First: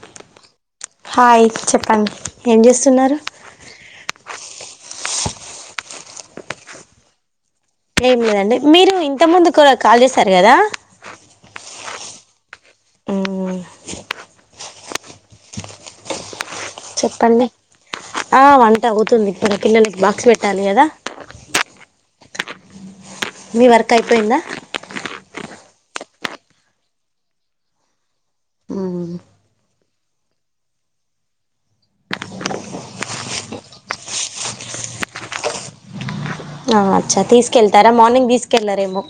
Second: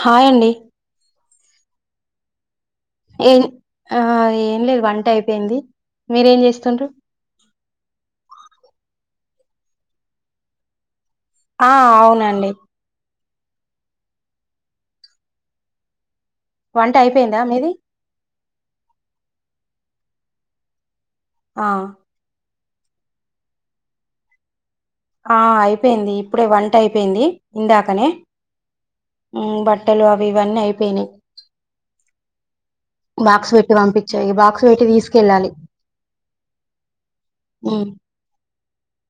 Hi అండి hi చెప్పండి ఏం చేస్తున్నారు ఏన్ ఆ ఏం లేదు వంట అయిపోయింది మీరేం చేస్తున్రు కో కాల్ చేసారు కదా ఆ అవునండి మ్మ్ వంట అయిపోయిందా చెప్పండి మీది ఆ వంట అవుతుంది ఇప్పుడు పిల్లలకి బాక్స్ పెట్టాలి కదా ఆ మీ వర్క్ అయిపోయిందా ఆ అయిపోయింది ఇప్పుడే వంట అయిపోయింది ఇందాకనే మ్మ్ ఉ బట్టలు అవి ఇవన్నీ అయిపోయినాయి బాక్స్ పెట్టి పంపించాయి బాక్స్ పెట్టి తీసుకెళ్ళాలి ఆ అచ్చా మ్ తీసుకెళ్తారా మార్నింగ్ తీసుకెళ్లారేమో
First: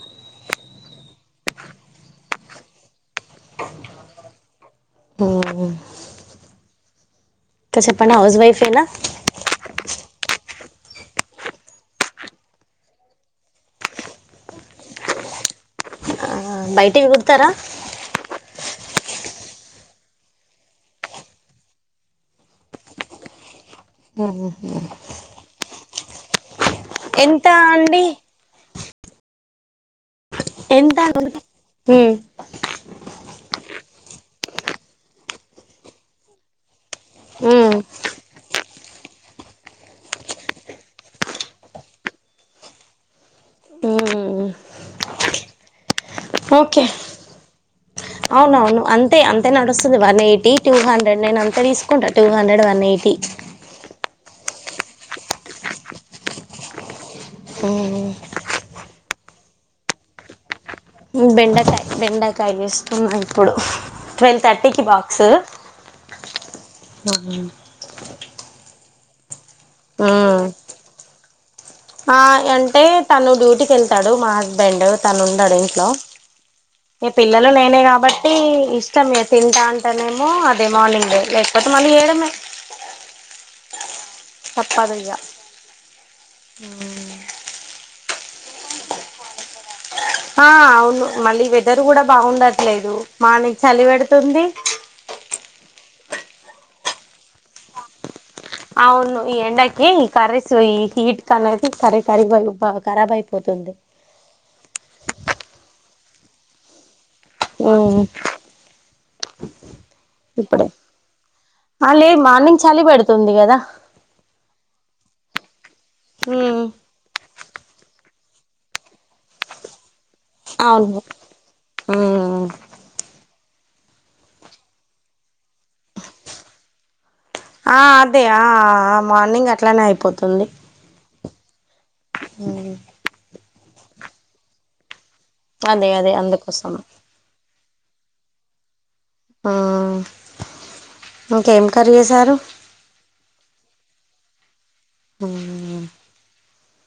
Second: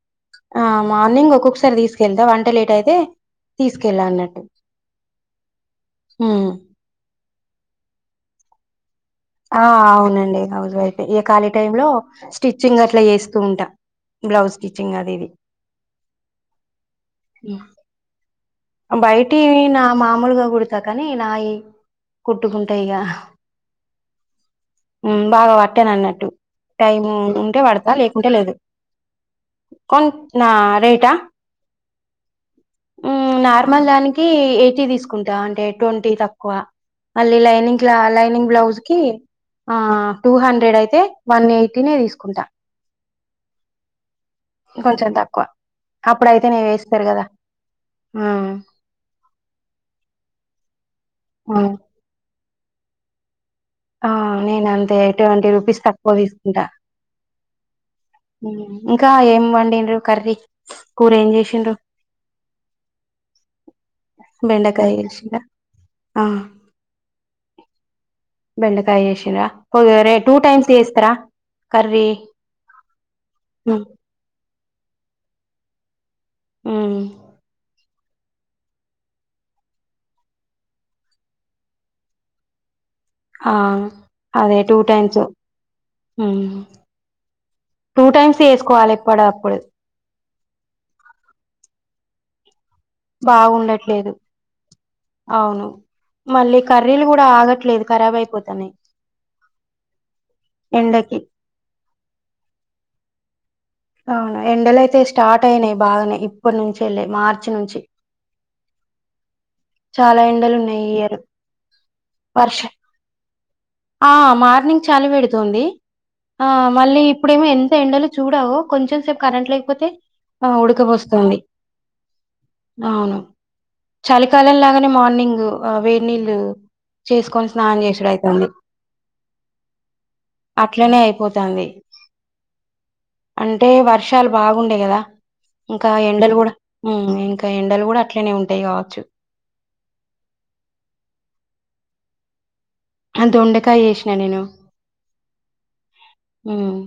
ఆ మార్నింగ్ ఒక్కొక్కసారి తీసుకెళ్తా వంట లేట్ అయితే తీసుకెళ్ళా అన్నట్టు మ్మ్ హు ఇంక చెప్పండి హౌస్ వైఫ్ ఏనా ఆ అవునండి హౌస్ వైఫే ఇగ ఖాళీ టైం లో స్టిచ్చింగ్ అట్లా చేస్తూ ఉంటా బ్లౌజ్ స్టిచ్చింగ్ అది ఇది బయటివి కుడతారా బయటియి నా మామూలుగా కుడతా కానీ నాయి కుట్టుకుంటా ఇగ బాగా పట్టానున్నట్టు [unintelligible] టైమ్ ఎంత ఉంటే పడతా అండి లేకుంటే లేదు కోన్ ఎంత అంటున్న ఉ ఉమ్ నార్మల్ దానికి ఎయిటీ తీసుకుంటా అంటే ట్వంటీ తక్కువ మళ్ళీ మ్మ్ లైనింగ్ క్లా లైనింగ్ బ్లౌజ్ కి ఆ టూ హండ్రెడ్ అయితే వన్ ఎయిటీనే తీసుకుంటా మ్మ్ కొంచం తక్కువ అప్పుడైతేనే ఓకే వేస్తారు కదా ఆ అవునవును అంతే అంతే నడుస్తుంది వన్ ఎయిటీ టూ హండ్రెడ్ నేను అంతే తీసుకుంటా టూ హండ్రెడ్ వన్ ఎయిటీ ఆ నేను అంతే ట్వంటీ రూపీస్ తక్కువ తీసుకుంటా ఉమ్ ఇంకా ఏమి వండిన్రూ కర్రీ కూర ఏం చేసిండ్రు బెండకాయ బెండకాయ చేస్తున్నా ఇప్పుడు ట్వెల్వ్ థర్టీకి బెండకాయ బాక్స్ చేసిరా ఆ బెండకాయ చేసినా రా హో గి రే టూ టైమ్స్ చేస్తారా కర్రీ ఆ అంటే తను డ్యూటీకి వెళ్తాడు మా హస్బెండ్ తను ఉండడు ఇంట్లో మ్మ్ ఇక పిల్లలు నేనే కాబట్టి ఇష్టమే తింటా అంటేనేమో అదే మార్నింగ్ లేకపోతే మళ్ళీ ఏడున్నయ్ ఆ అదే టూ టైమ్స్ ఊ మ్ టూ టైమ్స్ వేసుకోవాలి ఎప్పుడప్పుడు ఆ అవును మళ్ళీ వెదర్ కూడా బాగుండది లేదు మాార్నింగ్ చలి బాగుండట్లేదు పెడుతుంది అవును మళ్ళీ కర్రీలు కూడా ఆగట్లేదు ఖరాబ్ అయిపోతు అవును ఈ ఎండకి ఈ కర్రీసు ఈ ఎండకి హీట్ కి అనేది కర కర వండుతా కరాబైత పోద్ధి అవునా ఎండలయితే స్టార్ట్ అయినాయి బాగనే ఇప్పటి నుంచి వెళ్ళ మార్చి నుంచి ఉమ్ చాలా ఎండలు ఇప్పుడే ఉన్నాయి ఈ ఇయర్ అ లేదు వర్ష మార్నింగ్ చలి పడుతుంది కదా ఆ మార్నింగ్ చలి పెడుతుంది ఆ ఉమ్ మళ్ళీ ఇప్పుడేమో ఎంత ఎండలు చూడావో కొంచెం సేపు కరెంట్ లేకపోతే ఆ అవును ఉడకపోస్తుంది ఉమ్ అవును చాల ఈ కాలం లాగానే మార్నింగ్ వేడి నీళ్ళు చేసుకొని స్నానం ఆ చేసుడు అదే ఆ అయితుంది మార్నింగ్ అట్లనే అయిపోతుంది పోతుంది అంటే వారి వృక్షాలు బాగుండే కదా ఇంకా అదే అదే ఎండలు కూడా అందుకోసం ఇంకా ఎ ఇక్కడ కూడా అట్నే ఉంటాయి కావచ్చు ఆ ఇంకేం కర్రీ చేసారు అంత వండకాయ చేసినా నేను అవునా హ్మ్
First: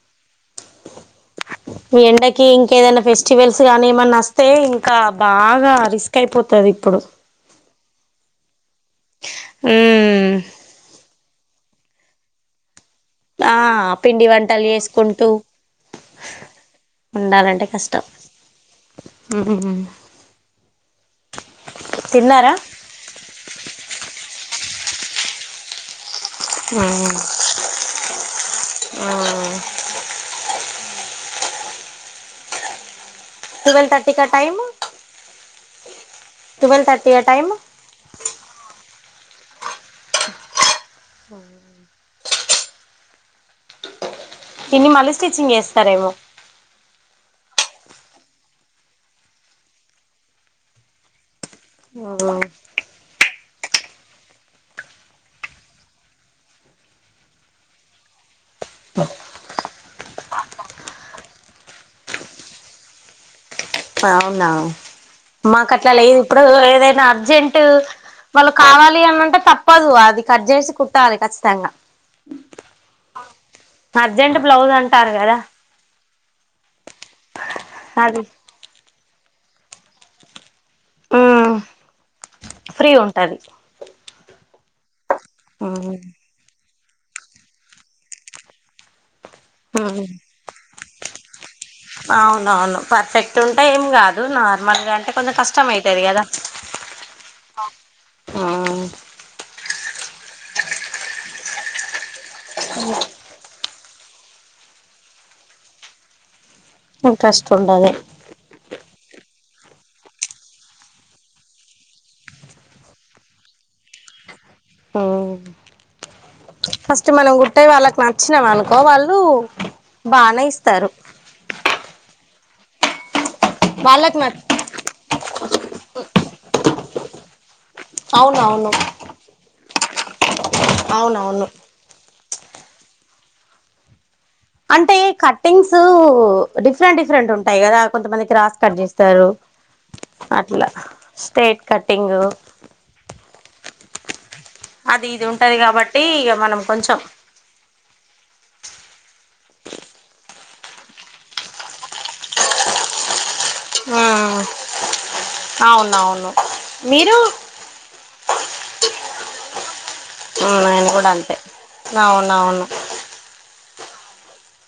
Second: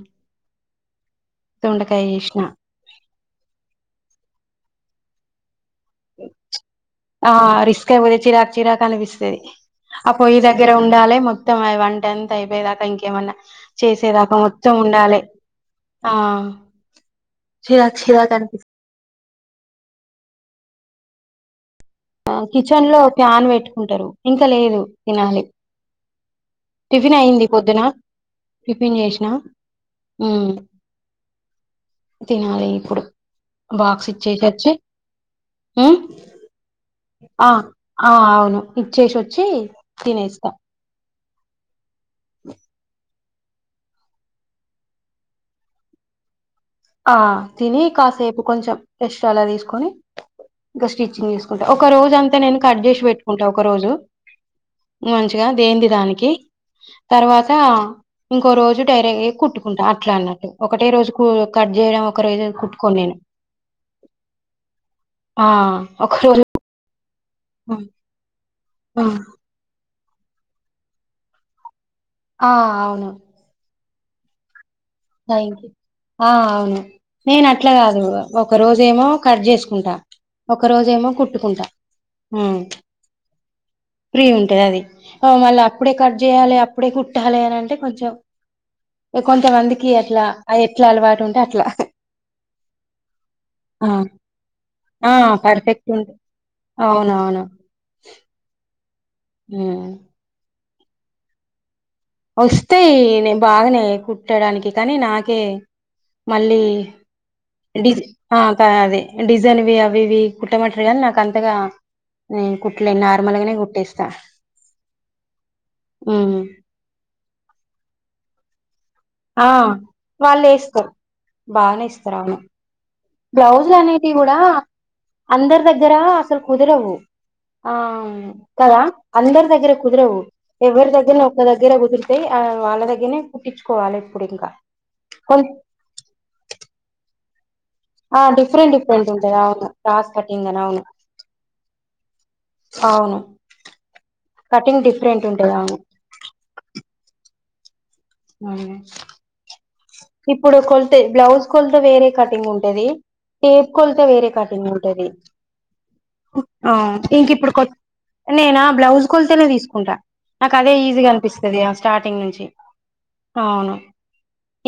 ఈ ఎండకి ఇంకేదైనా ఫెస్టివల్స్ గానీ ఏమన్నా వస్తే కా బాగా రిస్క్ అయిపోతది ఇప్పుడు ఆ రిస్క్ అయిపోతే చిరాకు చిరాకు అనిపిస్తది ఆ ఉమ్ పొయ్యి దగ్గర ఉండాలేం ఇక మరి వంటంతా అయిపోయినాక ఇంక మన్నా ఆ పిండి చేసేదాక వంటలు మొత్తం ఉండాలి చేసుకుంటూ ఆ ఉండాలంటే చిరాక్ కష్టం చిరాక అనిపిస్త మ్మ్ ఆ తిన్నారా కిచెన్ లో ఫ్యాన్ పెట్టుకుంటారు ఇంకా లేదు ని ఉమ్ టిఫిన్ అయ్యంది పొద్దున టిఫిన్ చేసిన తి నాలి ఇప్పుడు ట్వల్ బాక్స్ థర్టీ క ఇచ్చేసి టైమ్ వచ్చి ఉమ్ ట్వెల్వ్ థర్టీ ఆ టైమ్ ఆ అవును ఇచ్చేసి వచ్చి తినేస్తాం అ తిన్ని మళ్ళీ స్టిచ్చింగ్ చేస్తారేమో ఆ తిని కాసేపు కొంచెం ఎక్స్ట్రాలా తీసుకుని ఇంకా స్టిచ్చింగ్ తీసుకు ఒక రోజు అంతా నేను కట్ చేసి పెట్ కుంటా ఒక రోజు మంచిగా దేంది దానికి తర్వాత ఇంకో రోజు డైరెక్ట్ కుట్టుకుంటా అట్లా అన్నట్టు ఒకటే రోజు కట్ చేయడం ఒక రైజ కుట్టుకోని నేను అవునా ఆ మాకు అట్లా ఒక లేదు రోజు ఇప్పుడు ఏదైనా అం జంట్ వాళ్ళు కావాలి ఆ అని అంటే తప్పదు అది కట్ జేసి కుట్టాలి కచ్చితంగా ఆ అర్జెంట్ బ్లౌస్ అంటే థ్యాంక్ యూ ఆహ్ అవును నేను అట్లా కాదు అది ఒక రోజేమో కట్ జేసుకుంటా ఒక రోజేమో మ్మ్ కుట్టుకుంటా ఫ్రీ ఉంటది ఫ్రీ ఉంటది అది మళ్ళీ అప్పుడే మ్మ్ కర్ట్ చేయాలి ఇప్పుడే కుట్టాలి అనింటే కొంచెం కొంతమంది ఎట్లా అ ఇలా అలవాటుంటంది అవునవును పర్ఫెక్ట్ ఉంటే ఏం ఆ కాదు నార్మల్గా అంటే ఆ కొంచెం కష్టమ పర్ఫెక్ట్ అవుతుంది ఉంటే కదా అవునవును ఆ వస్తాయి నే బాగానే కుట్టడానికి కానీ నాకే మళ్ళీ ఇంట్రెస్ట్ ఉండదు జ అదే డిజైన్వి అవి ఇవి కుట్టమంటారు కా నాకు అంతగా నేను కుట్టలేను నార్మల్గానే కుట్టేస్తా మ్మ్ ఫస్ట్ మనం కుట్టినయి వాళ్ళకి నచ్చినవి అనుకో ఒక్కో వాళ్ళు ఆ బానే ఇస్తారు ప్రవణం బ్లౌజులు అనేటివి వాళ్ళకి కూడా నచ్చ అందరి దగ్గర అసలు కుదరవు ఆ అవునవును కదా అందరి దగ్గర కుదరవు ఎవరి దగ్గర ఒక్క అవునవును దగ్గర కుదిర్తాయి వాళ్ళ దగ్గరనే కుట్టించుకోవాలి ఇప్పుడు ఇంకా అంటే కొ కట్టింగ్స్ డిఫరెంట్ డిఫరెంట్ ఉంట ఉంటాయి కదా ఆ కొంతమంది క్రాస్ డిఫరెంట్ కట్ డిఫరెంట్ చేస్తారు ఉంటది అవును క్రాస్ కటింగ్ అని అట్లా అవును స్ట్రైట్ కట్టింగ్ అవును కటింగ్ అది డిఫరెంట్ ఇది ఉంటది అవును కాబట్టి ఇక మనం కొంచం ఇప్పుడు కొలత బ్లౌజ్ కొలత వేరే కటింగ్ ఉంటది టేపు కొలత వేరే మ్మ్ కటింగ్ ఉంటది అవునవును మీరు ఇంక ఇప్పుడు కొ నేనా బ్లౌజ్ కొల్తేనే తీసుకుంటా నాకు అదే నేను ఈజీగా కూడా అంతే అనిపిస్తుంది స్టార్టింగ్ నుంచి అవునవును అవును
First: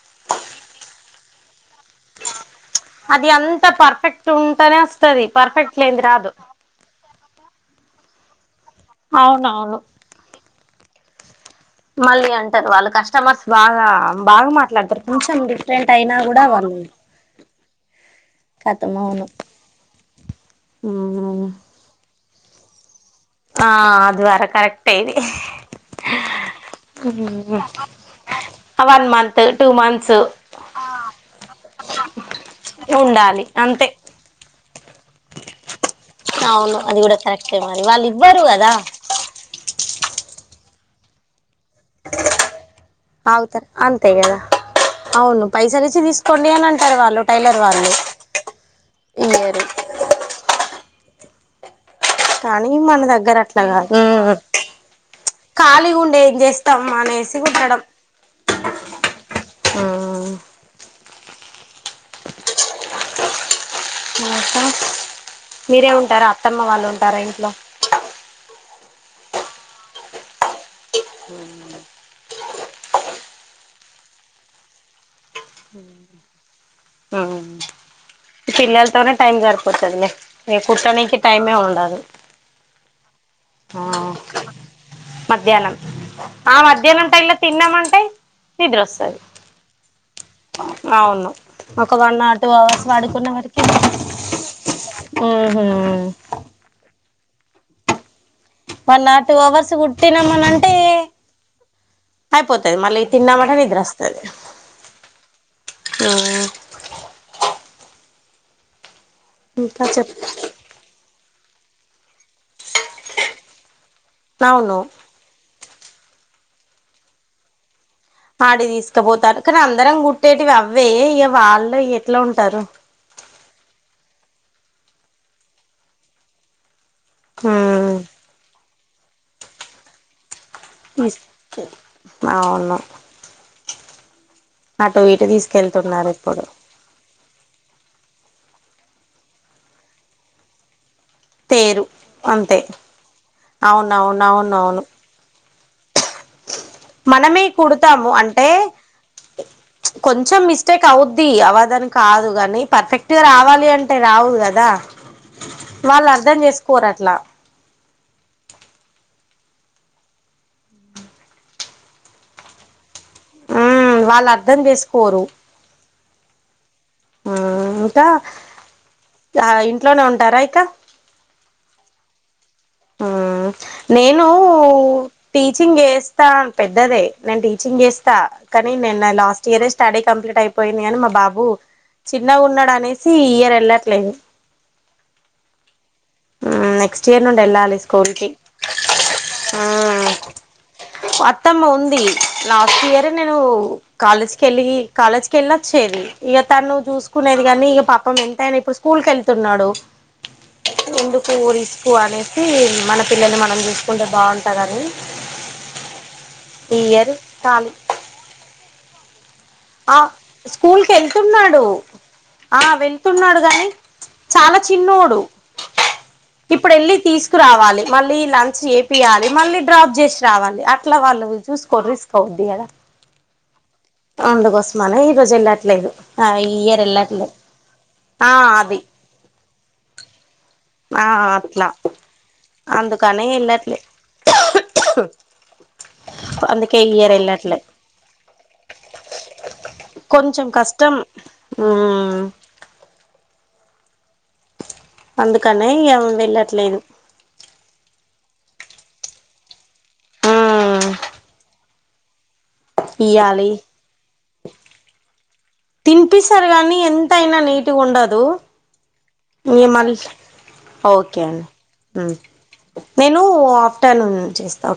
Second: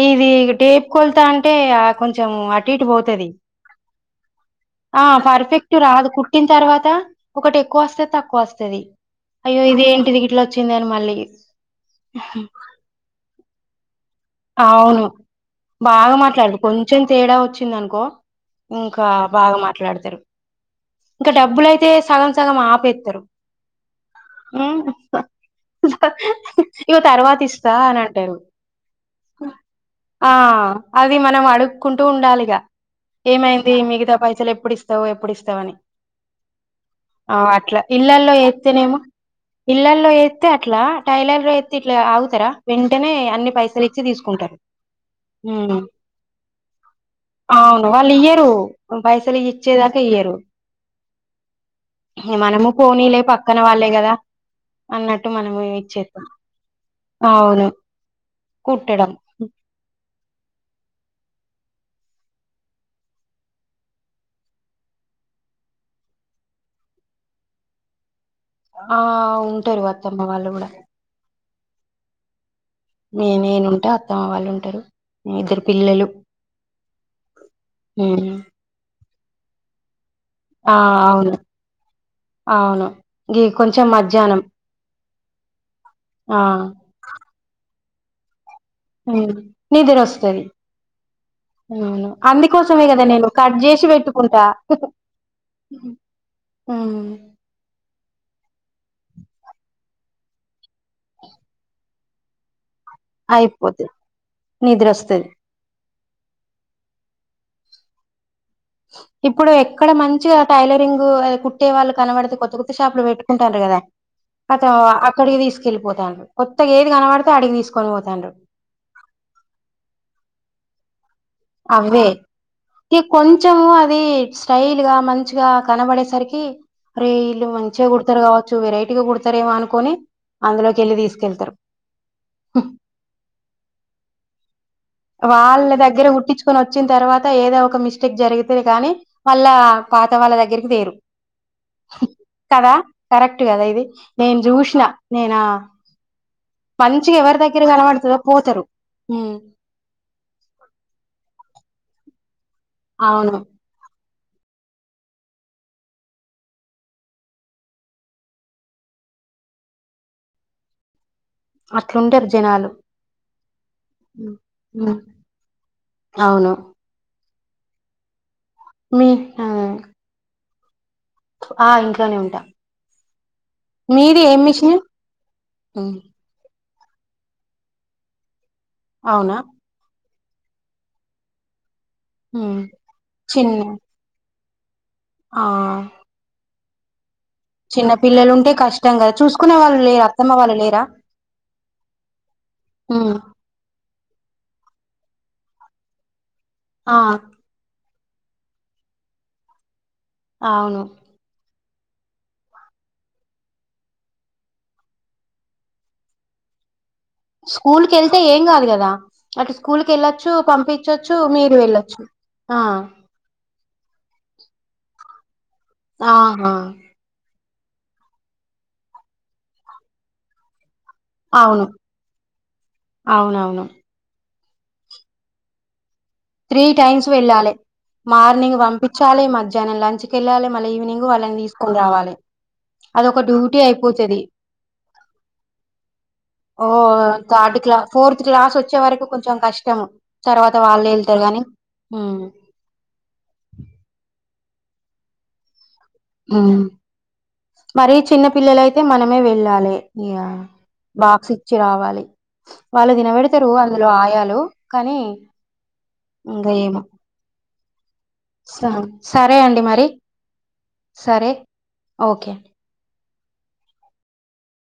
ఇది టేపు కొలుతా అంటే కొంచెం అ అది అంత పర్ఫెక్ట్ ఉంటానే ఆ వస్తుది పర్ఫెక్ట్ లేంది రాదు కుట్టిన తర్వాత ఒకటి ఎక్కువ వస్తాయ్ తక్కువ స్తా ది అయ్యో అవునవును ఇది ఏంటిది ఇట్లొచ్చింది చెందాను మళ్ళీ మళ్ళీ అంటారు వాళ్ళు కష్టమర్స్ బాగా బాగా మాట్లాడతారు అవును కొంచెం డిఫరెంట్ బాగా అయినా కూడా మాట్లాడారు వాళ్ళు కొంచెం తేడా వచ్చింది అనుకో కతం ఇంకా అవును బాగా మాట్లాడతారు ఇంకా మ్మ్ డబ్బులయితే సగం స గం ఆపేత్తరు ఆ అ ద వారా కరెక్ట్ ఇది ఇగ అ ఆహ్... అది మనం అడుక్కుంటూ ఉండాలి ఇగా ఉండాలి ఏమైంది అంతే మిగతా పైసలు ఎప్పుడు ఇస్త ఇస్తావు ఎప్పుడు ఇస్తావని అవును అది కూడా కరెక్టే మరి వాళ్ళు ఇళ్లల్లో ఇవ్వరు కదా ఏత్తేనేమో ఇళ్లల్లో ఎతే అట్లా టైలర్లో ఎతే ఇట్లా ఆగుతారా వెంటనే అన్ని ఆగుతారు పైసలు అంతే కదా తీసుకుంటారు అవును ఉ. పైసలు ఇచ్చి తీసుకోండి అని అంటారు వాళ్ళు టైలర్ అవును వాళ్ళు ఇయ్యరు పైసలు ఇయ్యరు ఇచ్చేదాకా ఇయ్యరు కానీ మనము మన పోనీలే దగ్గర పక్కన అట్లా వాళ్ళే కాదు కదా అన్నట్టు మనము ఖాళీ ఉండే ఇచ్చేస్తాం ఏం చేస్తాం మనేసి అవును కుట్టడం కుట్టడం ఆ మీరే ఉంటారా అత్తమ్మ వాళ్ళు ఉంటారా ఇంట్లో ఆ ఉంటారు వత్తమ్మ వాళ్ళు కూడా నే నేనుంటా అత్తమ్మ వాళ్ళు ఉంటారుే ఇద్దరు పిల్లలు ఉమ్ హ పిల్లలతోనే టైం సరిపోతుంది ఆ అవును అవును ఇ కొంచెం ఆ మధ్యాహ్నం మధ్యాహ్నం ఆ మధ్యాహ్నం ఉంటాయి లే తిన్నమంట నిద్ర వస్తుది అవును ఒక అవును వన్ నాట్ టూ అందుకోసంే అవర్స్ కదా నేను పడుకున్న కట్ వరకి చేసి పెట్టుకుంటా ఉహు వన్ ఆర్ టూ అవర్స్ కుట్టినామని అంటే అయిపోతు మళ్ళీ ఈ తిన్న మటన్ అయిపోతది. నిద్రోస్తుది నిద్రొస్తది. ఆ ఇప్పుడు ఇంకా ఎక్కడ చెప్ మంచిగా టైలరింగ్ కుట్టే వాళ్ళు కనబడితే కొత్త కొత్త షాపు లో పెట్టుకుంటారు కదా అత అవును అక్కడికి తీసుకెళ్ళిపోతాను కొత్తగా ఏది కనపడితే అడిగి తీకు ఆడి తీసుకుపోతారు కానీ అందరం గుట్టేటివి వేయంం అదే ఇ కొంచంచమ అది స్టైల్ గా మంచిగా కనబడేసరికి అరే ఇల్ మంచిగా కుడతారు కావచ్చు వెరై ఇట్గా కుడతారేమో అనుకొని అవును అటు ఇటు వాళ్ళ దగ్గర తీసుకెళ్తున్నారు ఇప్పుడు ఉట్టించుకొని వచ్చిన తర్వాత ఏదో ఒక మిస్ జరుగుతుంది కాగానీ వాళ్ళ పాత వాళ్ళ దగ్గరికి తీేరు తేరు అంతే కదా కరెక్ట్ కదా ఇది నేను చూసిన అవునవునవునవును నేనా మంచిగా ఎవరి మనమే దగ్గర కుడతాము అనమాడుతుందో అంటే పోతారు కొంచెం మిస్టేక్ అవుద్ది అ అ్వదని కాదు కాగాని పర్ఫెక్ట్ గా అవును రావాలి అంటే రావు కదా వాళ్ళు అర్ధం చేసుకోరు అట్లా అట్లుండారు జనాలు ఆ వాళ్ళు ఉమ్ అర్ధం ఉమ్, చేసుకోరు అవును ఇకా ఆ ఇంట్లోనే ఉంటారా అయితే ఆ ఇంట్లోనే ఉంటాం నేను టీచింగ్ ఉమ్ చేస్తా పెద్దదే నేను టీచింగ్ చేస్తా కానీ నేను అవునా లాస్ట్ ఇయర్ స్టార్ట్ కంప్లీట్ అయిపోయింది అని మా బాబు చిన్నగా ఉమ్ ఉన్నాడు అనేసి ఇయర్ చిన్న వెళ్ళట్లేదు ఆ నెక్స్ట్ ఇయర్ ఉండి వెళ్ళాలి చిన్న స్కూల్ కి పిల్లలు ఉంటే కష్టం కదా చూసుకునే ఆ వాళ్ళు లేరా అత్తమ్మ వాళ్ళు లేరా అత్తమ్మ ఉంది లాస్ట్ ఇయర్ ఉమ్ నేను కాలేజ్కి వెళ్ళి కాలేజ్కి వెళ్ళ వచ్చేది ఇక తను ఆ చూసుకునేది కానీ ఇక పప్పు పాపం ఎంతయినా ఇప్పుడు స్కూల్ క వెళ్తున్నాడు అవును ముందుకురిస్త పాలే మన పిల్లలు మనం చూసుకుంటే బాగుంటదని ఈర్ స్కూల్ క వెళ్తే ఏం కాదు కదా అటు స్కూల్ కి ఆ వెళ్ళొచ్చు స్కూల్ క పంపించొచ్చు మీరు వెళ్తున్నాడు వెళ్ళొచ్చు ఆ వెళ్తున్నాడు గాని చాలా చిన్నోడు ఆహా రావాలి మళ్ళీ లంచ్ ఏపియాలి మళ్ళీ డ్రాప్ చేసి రావాలి పట్లా వాళ్ళ అవును చూస్కో రిస్కావంది అవునవును అందుకోసమాన ఈ రోజు వెళ్ళట్లేదు ఆ ఈ త్రీ ఇయర్ టైమ్స్ వెళ్ళట్లే వెళ్ళాలి ఆ మార్నింగ్ అది పంపించాలి మధ్యాహ్నం లంచకి వెళ్ళాలి ఆ నింగ్ వాళ అట్లా తీకనిలి అ అందుకని డ్యూటీ వెళ్ళట్లే అయిపోతుంది అందుకే ఈ ఇయర్ వెళ్ళట్లే ఫోర్ క్లా వచ్చే వరకు కొంచం కం కొంచెం తర్వా కష్టం గాని మ్మ్ అందుకని ఇ ఉమ్. వెళ్ళట్లేదు మరి చిన్న పిల్లలయితే మనమే వెళ్ళాలి ఈ మ్మ్ బాక్స్ ఇచ్చి రావాలి వాళ్ళు తినబెడతారు ఇయ్యాలి అందులో ఆయాలు కానీ తినిపిస్తారు ఇంకా ఏమ కానీ ఎంతయినా నీట్గా ఉండదు సరే అండి ఇగ మరి మళ్ళీ ఓకే సరే అండి మ్మ్ ఓకే అండి నేను ఆఫ్టర్నూన్ చేస్తాను ఓ